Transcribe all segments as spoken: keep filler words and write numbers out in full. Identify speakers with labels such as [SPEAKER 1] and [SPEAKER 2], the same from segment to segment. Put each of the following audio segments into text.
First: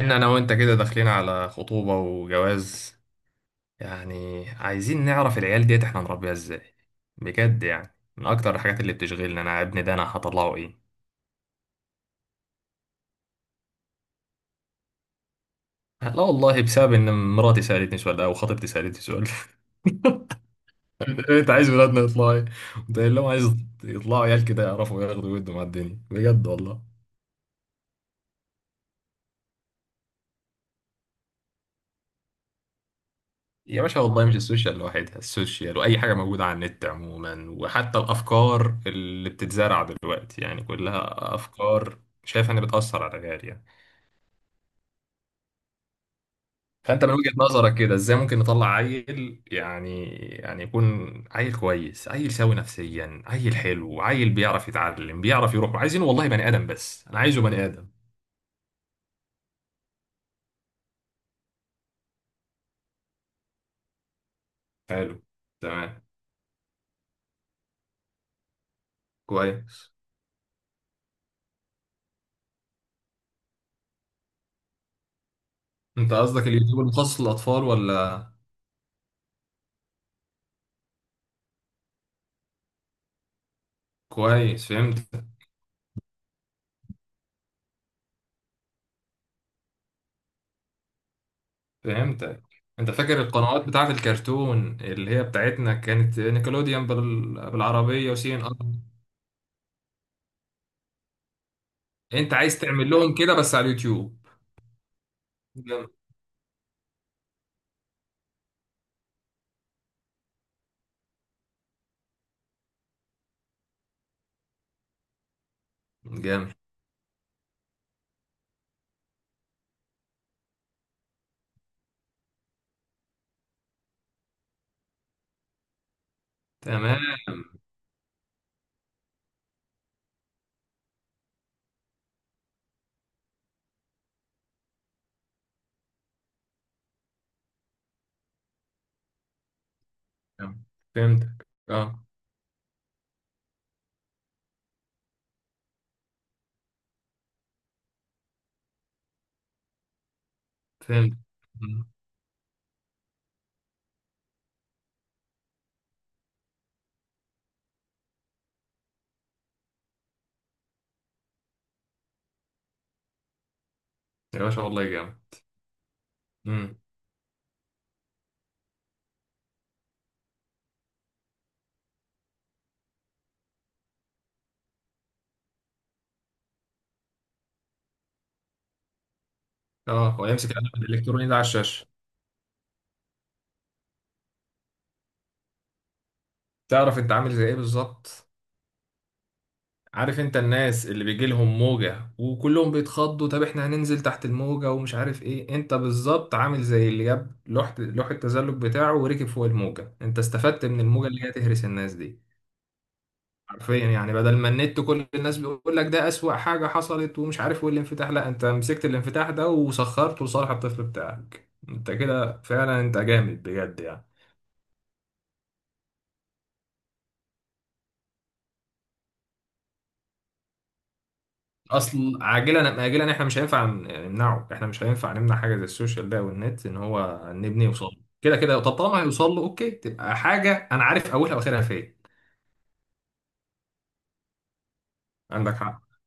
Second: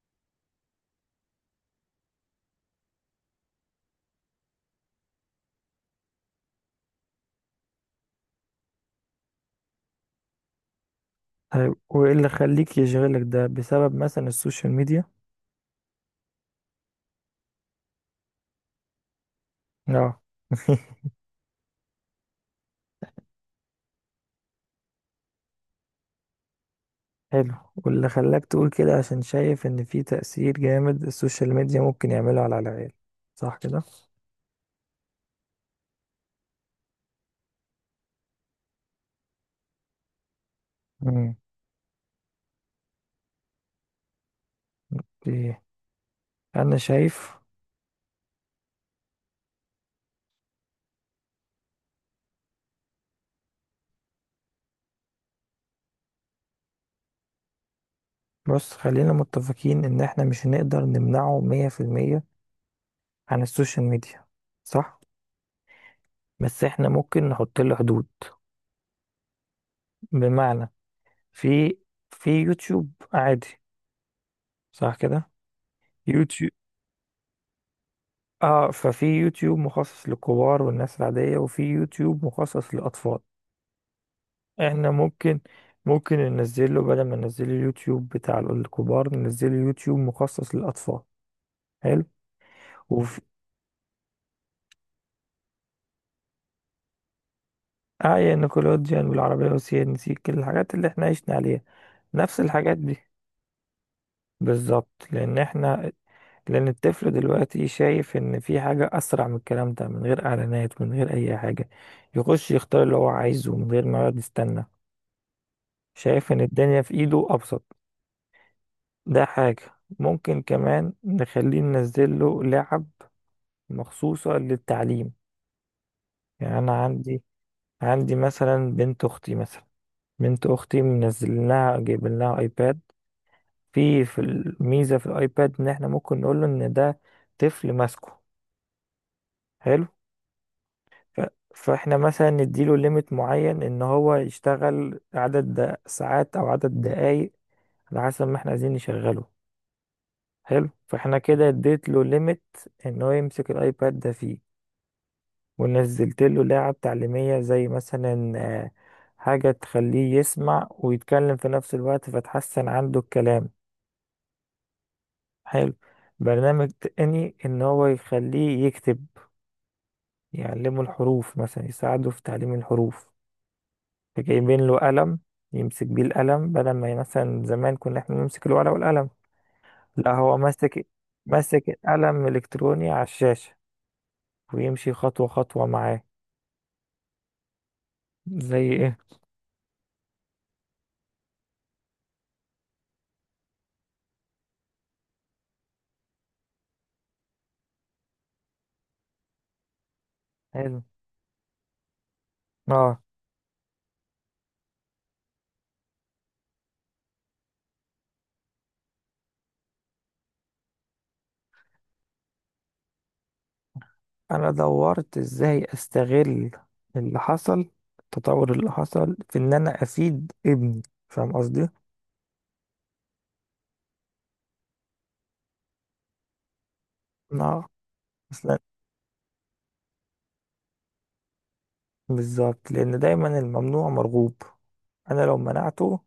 [SPEAKER 1] ان انا وانت كده داخلين على خطوبة وجواز. يعني عايزين نعرف العيال ديت احنا نربيها ازاي. بجد يعني من اكتر الحاجات اللي بتشغلني انا ابني ده انا هطلعه ايه.
[SPEAKER 2] طيب وايه اللي خليك يشغلك ده؟ بسبب مثلا السوشيال ميديا؟
[SPEAKER 1] لا والله بسبب ان مراتي سألتني سؤال ده او خطيبتي سألتني سؤال.
[SPEAKER 2] اه.
[SPEAKER 1] انت عايز ولادنا يطلعوا ايه؟ قلت لهم عايز يطلعوا عيال كده يعرفوا ياخدوا ويدوا مع الدنيا بجد والله.
[SPEAKER 2] حلو. واللي خلاك تقول كده عشان شايف ان في تأثير جامد السوشيال ميديا ممكن يعمله على العيال، صح كده؟
[SPEAKER 1] يا باشا والله مش السوشيال لوحدها، السوشيال واي حاجه موجوده على النت عموما، وحتى الافكار اللي بتتزرع دلوقتي يعني
[SPEAKER 2] مم.
[SPEAKER 1] كلها افكار شايف انها بتاثر على العيال يعني.
[SPEAKER 2] ايه، انا
[SPEAKER 1] فانت من وجهه
[SPEAKER 2] شايف.
[SPEAKER 1] نظرك كده ازاي ممكن نطلع عيل يعني يعني يكون عيل كويس، عيل سوي نفسيا، عيل حلو، عيل بيعرف يتعلم بيعرف يروح، عايزينه والله بني ادم، بس انا عايزه بني ادم.
[SPEAKER 2] بص، خلينا متفقين ان احنا مش هنقدر نمنعه مية في المية عن السوشيال ميديا، صح.
[SPEAKER 1] حلو. تمام.
[SPEAKER 2] بس احنا ممكن نحط له حدود.
[SPEAKER 1] كويس.
[SPEAKER 2] بمعنى، في في يوتيوب عادي، صح كده؟
[SPEAKER 1] انت قصدك
[SPEAKER 2] يوتيوب.
[SPEAKER 1] اليوتيوب المخصص للاطفال ولا؟
[SPEAKER 2] اه، ففي يوتيوب مخصص للكبار والناس العادية، وفي يوتيوب مخصص للأطفال.
[SPEAKER 1] كويس،
[SPEAKER 2] احنا
[SPEAKER 1] فهمت.
[SPEAKER 2] ممكن، ممكن ننزله، بدل ما ننزله اليوتيوب بتاع الكبار، ننزله يوتيوب مخصص للأطفال. حلو.
[SPEAKER 1] فهمتك. انت فاكر
[SPEAKER 2] وفي
[SPEAKER 1] القنوات بتاعت الكرتون اللي هي بتاعتنا كانت نيكلوديان بال... بالعربية
[SPEAKER 2] آية
[SPEAKER 1] وسي ان ار؟
[SPEAKER 2] نيكولوديان والعربية والسي ان سي، كل الحاجات اللي احنا عشنا عليها.
[SPEAKER 1] انت
[SPEAKER 2] نفس
[SPEAKER 1] عايز
[SPEAKER 2] الحاجات
[SPEAKER 1] تعمل
[SPEAKER 2] دي
[SPEAKER 1] لهم كده بس على اليوتيوب؟
[SPEAKER 2] بالظبط. لأن
[SPEAKER 1] جامد.
[SPEAKER 2] احنا لأن الطفل دلوقتي شايف إن في حاجة أسرع من الكلام ده، من غير إعلانات، من غير أي حاجة. يخش يختار اللي هو عايزه من غير ما يقعد يستنى. شايف ان
[SPEAKER 1] جامد.
[SPEAKER 2] الدنيا في ايده ابسط. ده حاجة. ممكن كمان نخليه، ننزل له لعب مخصوصة للتعليم. يعني أنا
[SPEAKER 1] تمام.
[SPEAKER 2] عندي، عندي مثلا بنت أختي. مثلا بنت أختي، منزل لها، جايب لها أيباد. في في الميزة في الأيباد إن إحنا ممكن نقول له إن ده طفل ماسكه. حلو.
[SPEAKER 1] تمام.
[SPEAKER 2] ف-
[SPEAKER 1] فهمتك،
[SPEAKER 2] فإحنا
[SPEAKER 1] اه.
[SPEAKER 2] مثلا نديله ليميت معين إن هو يشتغل عدد د- ساعات أو عدد دقايق، على حسب ما إحنا عايزين نشغله. حلو. فإحنا
[SPEAKER 1] فهمت.
[SPEAKER 2] كده
[SPEAKER 1] مم.
[SPEAKER 2] اديت له ليميت إن هو يمسك الأيباد ده فيه، ونزلت له لعب تعليمية، زي مثلا آه، حاجة تخليه يسمع ويتكلم في نفس الوقت، فتحسن عنده الكلام.
[SPEAKER 1] يا باشا والله جامد.
[SPEAKER 2] حلو. برنامج
[SPEAKER 1] مم.
[SPEAKER 2] تاني ان هو يخليه يكتب، يعلمه الحروف مثلا، يساعده في تعليم الحروف. فجايبين له قلم يمسك بيه القلم، بدل ما مثلا زمان كنا احنا نمسك الورقة والقلم.
[SPEAKER 1] اه،
[SPEAKER 2] لا،
[SPEAKER 1] هو
[SPEAKER 2] هو
[SPEAKER 1] يمسك القلم
[SPEAKER 2] ماسك،
[SPEAKER 1] الالكتروني ده على
[SPEAKER 2] ماسك
[SPEAKER 1] الشاشة؟
[SPEAKER 2] القلم الإلكتروني على الشاشة، ويمشي خطوة خطوة معاه.
[SPEAKER 1] تعرف انت عامل زي ايه بالظبط؟
[SPEAKER 2] زي ايه؟
[SPEAKER 1] عارف انت الناس اللي بيجي لهم موجة وكلهم بيتخضوا؟ طب احنا هننزل تحت الموجة ومش عارف ايه، انت بالظبط عامل زي اللي جاب لوح لوح التزلج بتاعه وركب فوق الموجة. انت استفدت من
[SPEAKER 2] حلو.
[SPEAKER 1] الموجة اللي هي تهرس الناس دي
[SPEAKER 2] اه،
[SPEAKER 1] حرفيا. يعني بدل ما النت كل الناس بيقول لك ده اسوأ حاجة حصلت ومش عارف والانفتاح، لا، انت مسكت الانفتاح ده وسخرته لصالح الطفل بتاعك. انت كده فعلا انت جامد بجد يعني.
[SPEAKER 2] انا دورت ازاي استغل اللي حصل، التطور اللي حصل، في ان انا افيد ابني. فاهم قصدي؟
[SPEAKER 1] اصل عاجلا اجلا احنا مش هينفع ن- نمنعه، احنا مش هينفع نمنع حاجه زي السوشيال بقى والنت، ان هو
[SPEAKER 2] انا
[SPEAKER 1] نبني يوصل له كده كده.
[SPEAKER 2] اصلا
[SPEAKER 1] طب طالما هيوصل له اوكي، تبقى حاجه انا عارف اولها واخرها فين.
[SPEAKER 2] بالظبط. لان دايما الممنوع مرغوب. انا لو
[SPEAKER 1] عندك حق.
[SPEAKER 2] منعته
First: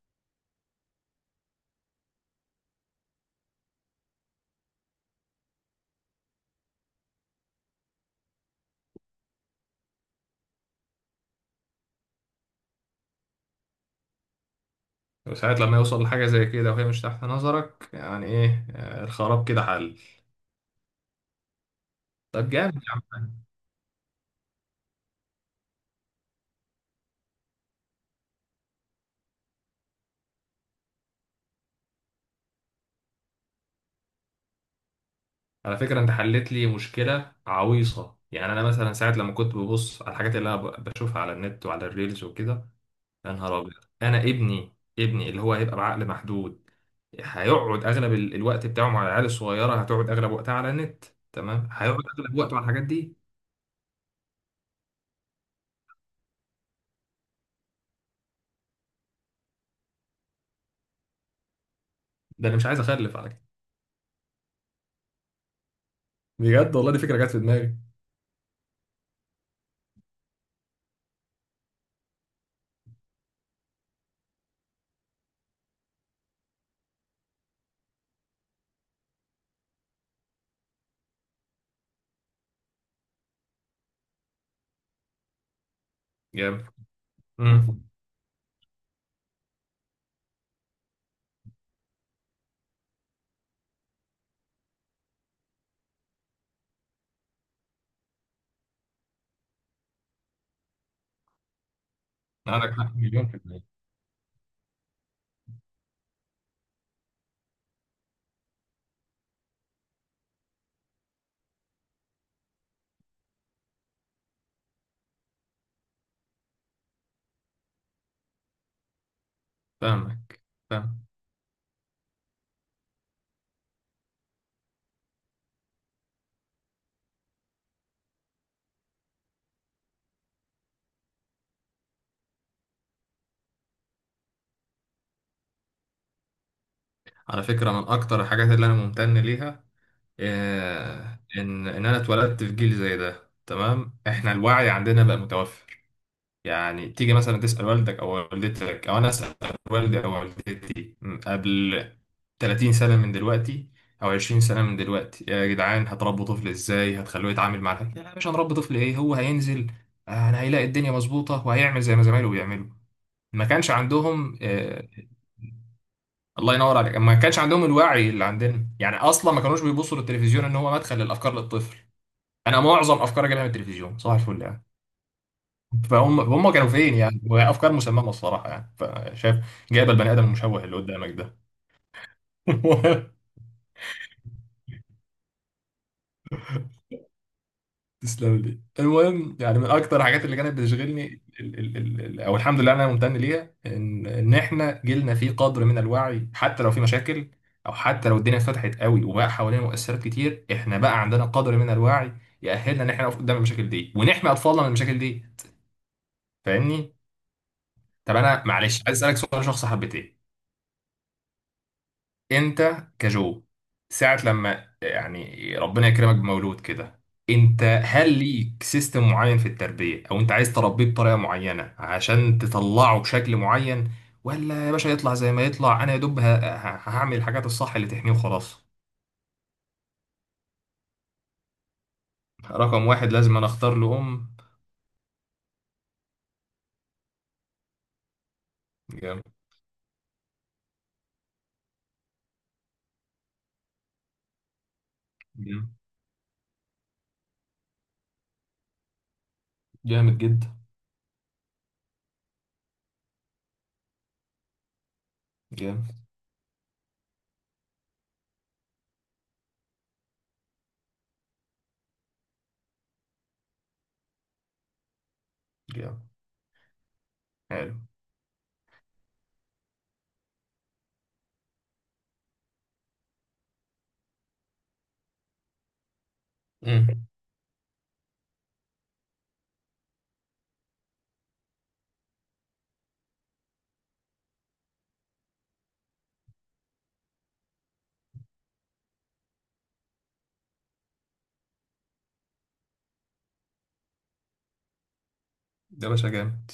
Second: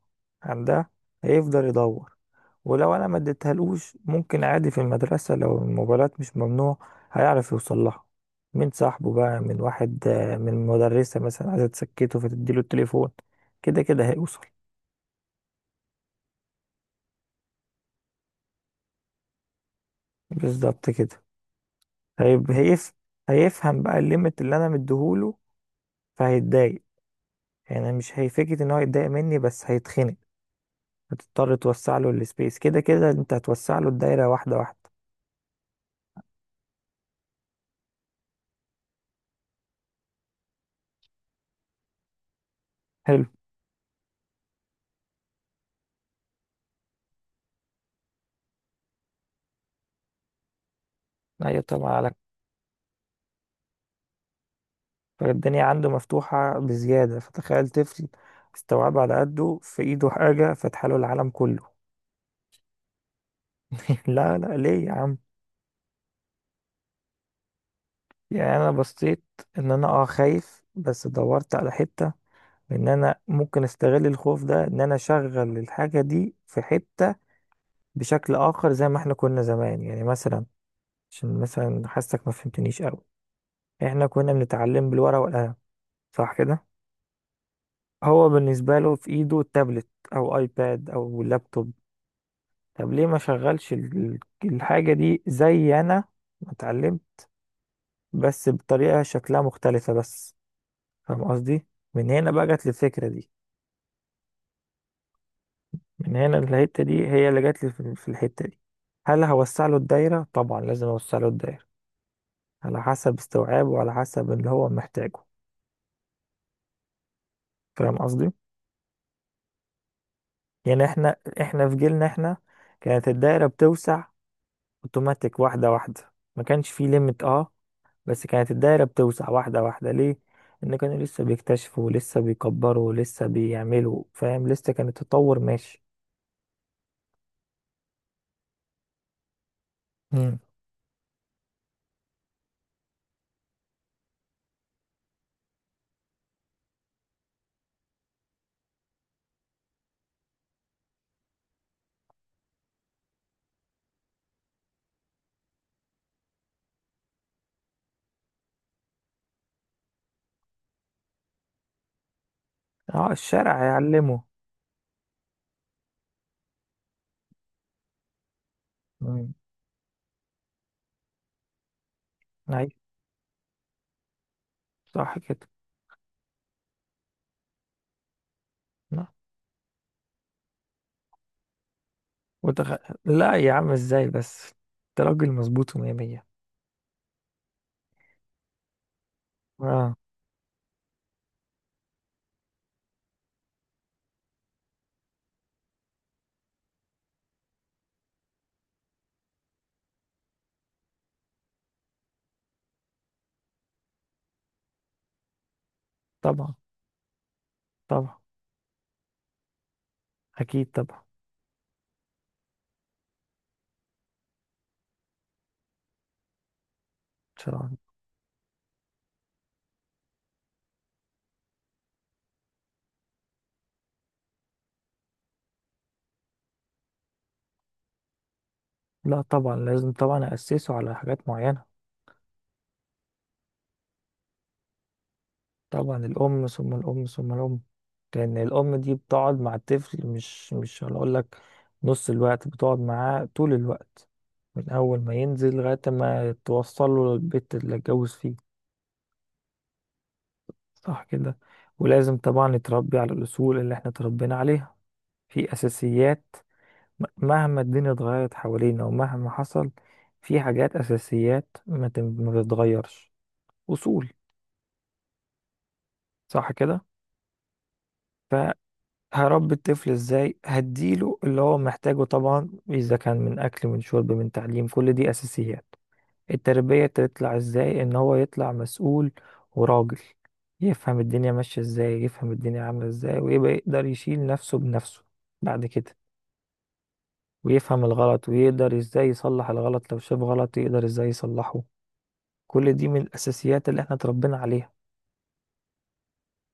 [SPEAKER 2] عن ده، هيفضل يدور. ولو انا ما اديتهالوش، ممكن عادي في المدرسة لو الموبايلات مش ممنوع هيعرف يوصل لها. من صاحبه بقى، من واحد، آه، من مدرسة مثلا عايزة تسكته فتديله التليفون. كده كده هيوصل.
[SPEAKER 1] وساعات لما يوصل لحاجه زي كده وهي مش تحت نظرك يعني ايه، آه، الخراب كده حل.
[SPEAKER 2] بالظبط كده.
[SPEAKER 1] طب
[SPEAKER 2] هيب-
[SPEAKER 1] جامد يا
[SPEAKER 2] هيف...
[SPEAKER 1] عم.
[SPEAKER 2] هيفهم بقى الليميت اللي انا مديهوله، فهيتضايق. يعني مش هيفكر ان هو يتضايق مني، بس هيتخنق. هتضطر توسع له السبيس. كده كده انت هتوسع له الدايره واحده واحده.
[SPEAKER 1] على فكره انت حلت لي مشكله عويصه، يعني انا مثلا ساعات لما كنت ببص على الحاجات اللي انا ب- بشوفها على النت وعلى الريلز وكده.
[SPEAKER 2] حلو.
[SPEAKER 1] يا نهار ابيض. انا ابني، ابني اللي هو هيبقى بعقل محدود، هيقعد اغلب ال- الوقت بتاعه مع العيال الصغيره، هتقعد اغلب وقتها على النت.
[SPEAKER 2] ايوه
[SPEAKER 1] تمام،
[SPEAKER 2] طبعا
[SPEAKER 1] هيقعد
[SPEAKER 2] لك.
[SPEAKER 1] اغلب وقته على الحاجات دي.
[SPEAKER 2] فالدنيا عنده مفتوحه بزياده. فتخيل طفل استوعب على قده، في ايده حاجه فتح له العالم كله.
[SPEAKER 1] ده انا مش عايز اخلف على كده.
[SPEAKER 2] لا لا، ليه يا عم؟
[SPEAKER 1] بجد والله دي فكره جت في دماغي.
[SPEAKER 2] يعني انا بصيت ان انا اه خايف، بس دورت على حته ان انا ممكن استغل الخوف ده، ان انا اشغل الحاجه دي في حته بشكل آخر. زي ما احنا كنا زمان، يعني مثلا، عشان مثلا حاسك ما فهمتنيش أوي، احنا كنا بنتعلم بالورقة والقلم، صح كده؟
[SPEAKER 1] جامد. امم.
[SPEAKER 2] هو بالنسبة له في ايده تابلت، أو ايباد، أو لابتوب. طب ليه ما شغلش ال- الحاجة دي زي أنا ما اتعلمت؟ بس بطريقة شكلها مختلفة بس. فاهم قصدي؟ من هنا بقى جت لي
[SPEAKER 1] عندك حق
[SPEAKER 2] الفكرة
[SPEAKER 1] مليون
[SPEAKER 2] دي.
[SPEAKER 1] في المية.
[SPEAKER 2] من هنا الحتة دي هي اللي جت لي، في في الحتة دي. هل هوسع له الدايرة؟ طبعا لازم اوسع له الدايرة، على حسب استوعابه وعلى حسب اللي هو محتاجه. فاهم قصدي؟
[SPEAKER 1] فاهمك.
[SPEAKER 2] يعني
[SPEAKER 1] فاهم.
[SPEAKER 2] احنا احنا في جيلنا، احنا كانت الدايره بتوسع اوتوماتيك واحده واحده، ما كانش فيه ليميت، اه. بس كانت الدايره بتوسع واحده واحده. ليه؟ ان كانوا لسه بيكتشفوا، ولسه بيكبروا، ولسه بيعملوا، فاهم، لسه كان التطور ماشي.
[SPEAKER 1] على فكره من اكتر الحاجات اللي انا ممتن ليها
[SPEAKER 2] مم.
[SPEAKER 1] آه، ان ان انا اتولدت في جيل زي ده. تمام، احنا الوعي عندنا بقى متوفر. يعني تيجي مثلا تسأل والدك أو والدتك، أو أنا أسأل والدي أو والدتي م، قبل تلاتين سنة من دلوقتي أو عشرين سنة من دلوقتي: يا جدعان هتربوا طفل إزاي؟ هتخلوه يتعامل مع الحاجة؟ لا، مش هنربي طفل إيه، هو هينزل آه، أنا هيلاقي الدنيا مظبوطة وهيعمل زي ما زمايله بيعملوا.
[SPEAKER 2] اه،
[SPEAKER 1] ما
[SPEAKER 2] الشارع
[SPEAKER 1] كانش
[SPEAKER 2] هيعلمه.
[SPEAKER 1] عندهم آه، الله ينور عليك، ما كانش عندهم الوعي اللي عندنا. يعني اصلا
[SPEAKER 2] مم.
[SPEAKER 1] ما كانوش بيبصوا للتلفزيون ان هو مدخل للافكار للطفل. انا
[SPEAKER 2] ايوه،
[SPEAKER 1] معظم افكاري جايه من التلفزيون صباح الفل يعني.
[SPEAKER 2] صح كده.
[SPEAKER 1] فهم هم كانوا فين يعني؟ وافكار مسممه الصراحه يعني،
[SPEAKER 2] نعم.
[SPEAKER 1] فشايف جايب البني ادم المشوه اللي قدامك ده.
[SPEAKER 2] وتخ... لا يا عم، ازاي بس؟ انت راجل مظبوط ومية مية.
[SPEAKER 1] تسلم لي. المهم يعني من
[SPEAKER 2] اه،
[SPEAKER 1] اكتر الحاجات اللي كانت بتشغلني ال ال ال ال او الحمد لله انا ممتن ليها ان ان احنا جيلنا فيه قدر من الوعي، حتى لو في مشاكل او حتى لو الدنيا اتفتحت قوي وبقى حوالينا مؤثرات كتير، احنا بقى عندنا قدر من الوعي يأهلنا ان احنا نقف قدام المشاكل دي ونحمي اطفالنا من المشاكل دي.
[SPEAKER 2] طبعا،
[SPEAKER 1] فاهمني؟ طب
[SPEAKER 2] طبعا.
[SPEAKER 1] انا معلش عايز اسالك سؤال شخص حبتين.
[SPEAKER 2] اكيد طبعا.
[SPEAKER 1] انت كجو ساعة لما يعني ربنا يكرمك بمولود كده،
[SPEAKER 2] ان شاء الله.
[SPEAKER 1] انت هل ليك سيستم معين في التربية، او انت عايز تربيه بطريقة معينة عشان تطلعه بشكل معين؟ ولا يا باشا يطلع زي ما يطلع، انا يا دوب ه- ه- هعمل الحاجات الصح اللي تحميه وخلاص.
[SPEAKER 2] لا طبعا، لازم طبعا اسسه على حاجات معينة.
[SPEAKER 1] رقم واحد لازم انا اختار له ام.
[SPEAKER 2] طبعا الأم ثم الأم ثم الأم. لأن الأم دي
[SPEAKER 1] جامد.
[SPEAKER 2] بتقعد مع الطفل، مش مش هنقول لك نص الوقت، بتقعد معاه طول الوقت، من أول ما ينزل
[SPEAKER 1] جامد.
[SPEAKER 2] لغاية ما توصل له البيت اللي اتجوز فيه،
[SPEAKER 1] جامد جدا.
[SPEAKER 2] صح كده. ولازم طبعا يتربي على الأصول اللي احنا اتربينا عليها، في
[SPEAKER 1] جامد.
[SPEAKER 2] أساسيات. م- مهما الدنيا اتغيرت حوالينا ومهما حصل، في حاجات أساسيات ما تم- ما تتغيرش. أصول.
[SPEAKER 1] جامد.
[SPEAKER 2] صح كده.
[SPEAKER 1] حلو.
[SPEAKER 2] هربي الطفل ازاي؟ هديله اللي هو محتاجه طبعا، اذا كان من اكل من شرب من تعليم، كل دي اساسيات. التربية
[SPEAKER 1] امم.
[SPEAKER 2] تطلع ازاي؟ ان هو يطلع مسؤول وراجل، يفهم الدنيا ماشية ازاي، يفهم الدنيا عاملة ازاي، ويبقى يقدر يشيل نفسه بنفسه بعد كده. ويفهم الغلط، ويقدر ازاي يصلح الغلط، لو شاف غلط يقدر ازاي يصلحه. كل دي من الاساسيات اللي احنا اتربينا عليها.
[SPEAKER 1] ده باشا جامد.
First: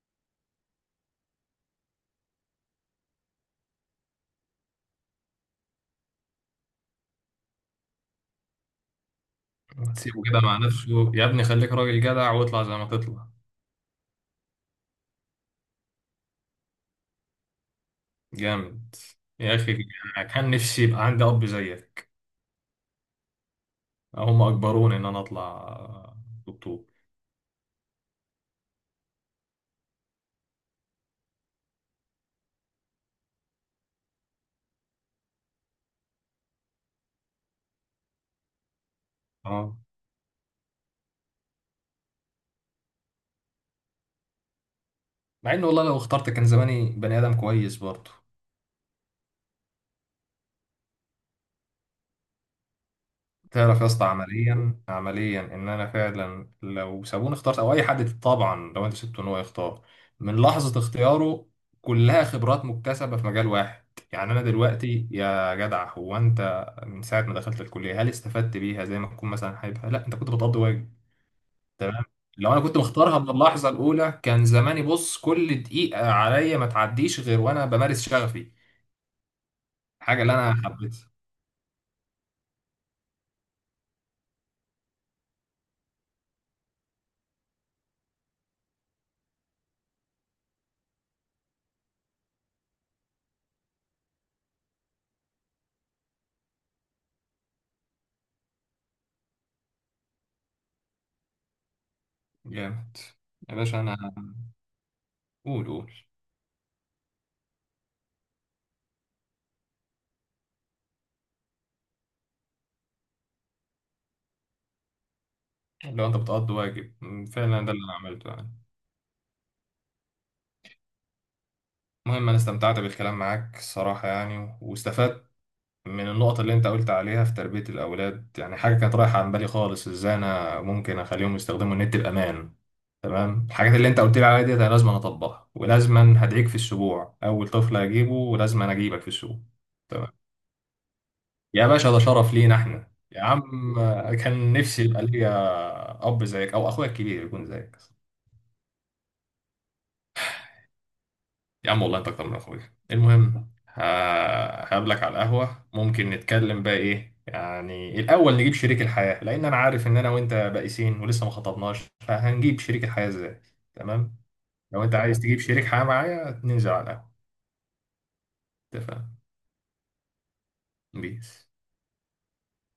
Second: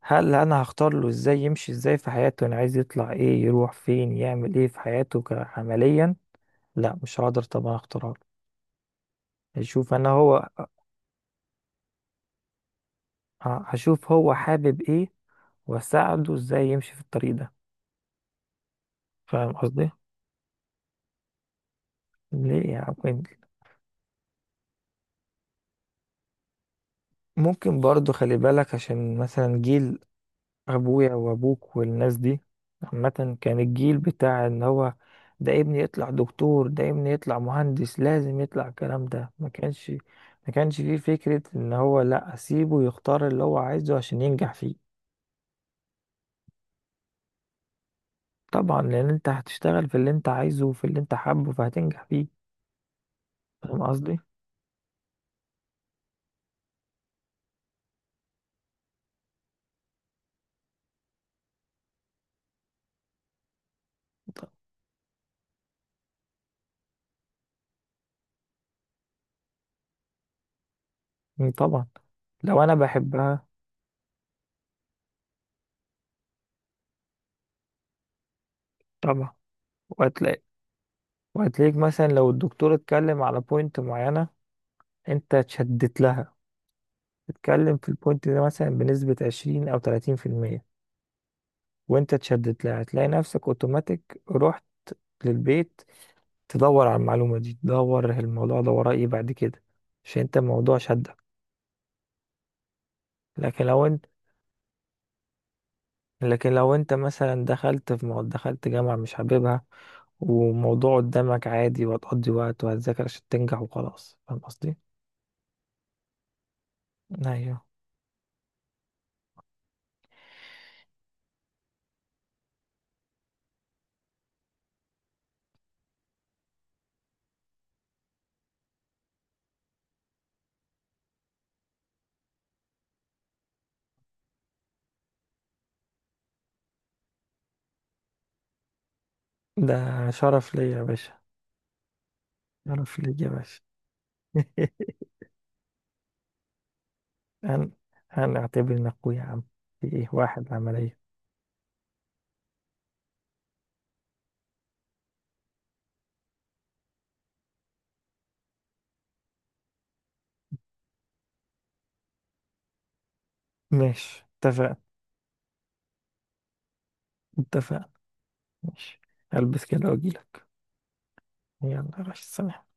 [SPEAKER 2] هل انا هختار له ازاي يمشي ازاي في حياته؟ انا عايز يطلع ايه، يروح فين، يعمل ايه في حياته، ك- عمليا؟ لا مش هقدر طبعا اختار له. هشوف انا
[SPEAKER 1] سيبه كده
[SPEAKER 2] هو
[SPEAKER 1] مع نفسه يا ابني، خليك راجل جدع واطلع زي ما تطلع.
[SPEAKER 2] ه- هشوف هو حابب ايه، واساعده ازاي يمشي في الطريق ده.
[SPEAKER 1] جامد.
[SPEAKER 2] فاهم
[SPEAKER 1] يا اخي
[SPEAKER 2] قصدي؟
[SPEAKER 1] انا كان نفسي يبقى عندي اب زيك.
[SPEAKER 2] ليه يعني؟
[SPEAKER 1] هم اجبروني ان انا اطلع دكتور.
[SPEAKER 2] ممكن برضو خلي بالك، عشان مثلا جيل ابويا وابوك والناس دي عامة كان الجيل بتاع ان هو ده ابني يطلع دكتور، ده ابني يطلع مهندس، لازم يطلع الكلام ده. ما
[SPEAKER 1] اه.
[SPEAKER 2] كانش ما كانش فيه فكرة ان هو لا، اسيبه يختار اللي هو عايزه عشان ينجح فيه.
[SPEAKER 1] مع ان والله لو اخترت كان زماني بني ادم كويس برضه.
[SPEAKER 2] طبعا لان انت هتشتغل في اللي انت عايزه وفي اللي انت حابه، فهتنجح فيه.
[SPEAKER 1] تعرف
[SPEAKER 2] فاهم
[SPEAKER 1] يا اسطى
[SPEAKER 2] قصدي؟
[SPEAKER 1] عمليا، عمليا ان انا فعلا لو سابوني اخترت، او اي حد طبعا لو انت سبته ان هو يختار من لحظه اختياره كلها خبرات مكتسبه في مجال واحد. يعني انا
[SPEAKER 2] ط-
[SPEAKER 1] دلوقتي يا جدع، هو انت من ساعه ما دخلت الكليه هل استفدت بيها زي ما تكون مثلا حاببها؟ لا، انت كنت بتقضي واجب.
[SPEAKER 2] طبعا.
[SPEAKER 1] تمام. لو انا
[SPEAKER 2] لو انا
[SPEAKER 1] كنت مختارها من
[SPEAKER 2] بحبها
[SPEAKER 1] اللحظه الاولى كان زماني بص كل دقيقه عليا ما تعديش غير وانا بمارس شغفي،
[SPEAKER 2] طبعا
[SPEAKER 1] الحاجه اللي
[SPEAKER 2] وهتلاقي،
[SPEAKER 1] انا حبيتها.
[SPEAKER 2] وهتلاقيك مثلا لو الدكتور اتكلم على بوينت معينة انت اتشدت لها، تتكلم في البوينت ده مثلا بنسبة عشرين أو تلاتين في المية وأنت اتشدت لها، هتلاقي نفسك أوتوماتيك رحت للبيت تدور على المعلومة دي، تدور الموضوع ده وراه إيه بعد كده، عشان أنت الموضوع شدك.
[SPEAKER 1] جامد. يا
[SPEAKER 2] لكن
[SPEAKER 1] باشا
[SPEAKER 2] لو
[SPEAKER 1] انا،
[SPEAKER 2] أنت
[SPEAKER 1] قول قول.
[SPEAKER 2] لكن لو أنت مثلا دخلت في مو... دخلت جامعة مش حاببها وموضوع قدامك عادي، وهتقضي وقت وهتذاكر عشان تنجح وخلاص. فاهم قصدي؟
[SPEAKER 1] لو انت بتقضي واجب أمم،
[SPEAKER 2] أيوه،
[SPEAKER 1] فعلا ده اللي انا عملته يعني. المهم انا استمتعت بالكلام معاك الصراحه يعني، واستفدت من النقط اللي انت قلت عليها في تربية الأولاد. يعني حاجة كانت رايحة عن بالي خالص ازاي انا ممكن اخليهم يستخدموا النت بأمان. تمام، الحاجات اللي انت قلت لي عليها دي انا لازم اطبقها، ولازم هدعيك في السبوع اول طفل هجيبه، ولازم انا اجيبك في السوق.
[SPEAKER 2] ده
[SPEAKER 1] تمام.
[SPEAKER 2] شرف ليا يا باشا.
[SPEAKER 1] يا باشا ده شرف لينا احنا
[SPEAKER 2] شرف ليا
[SPEAKER 1] يا
[SPEAKER 2] يا
[SPEAKER 1] عم.
[SPEAKER 2] باشا.
[SPEAKER 1] كان نفسي يبقى ليا اب زيك او اخويا الكبير يكون
[SPEAKER 2] هن...
[SPEAKER 1] زيك.
[SPEAKER 2] هنعتبر إنك أخويا يا عم. في إيه واحد عملية.
[SPEAKER 1] يا عم والله انت اكتر من اخويا. المهم ه- هقابلك على القهوة، ممكن نتكلم بقى ايه يعني الاول، نجيب شريك الحياة. لان انا عارف ان انا وانت بائسين ولسه ما خطبناش، فهنجيب شريك الحياة ازاي. تمام.
[SPEAKER 2] ماشي، اتفقنا.
[SPEAKER 1] لو انت عايز تجيب شريك حياة معايا ننزل على القهوة.
[SPEAKER 2] اتفقنا، ماشي.
[SPEAKER 1] اتفقنا.
[SPEAKER 2] هلبس كده واجيلك.
[SPEAKER 1] بيس.
[SPEAKER 2] يلا يا باشا، سلام.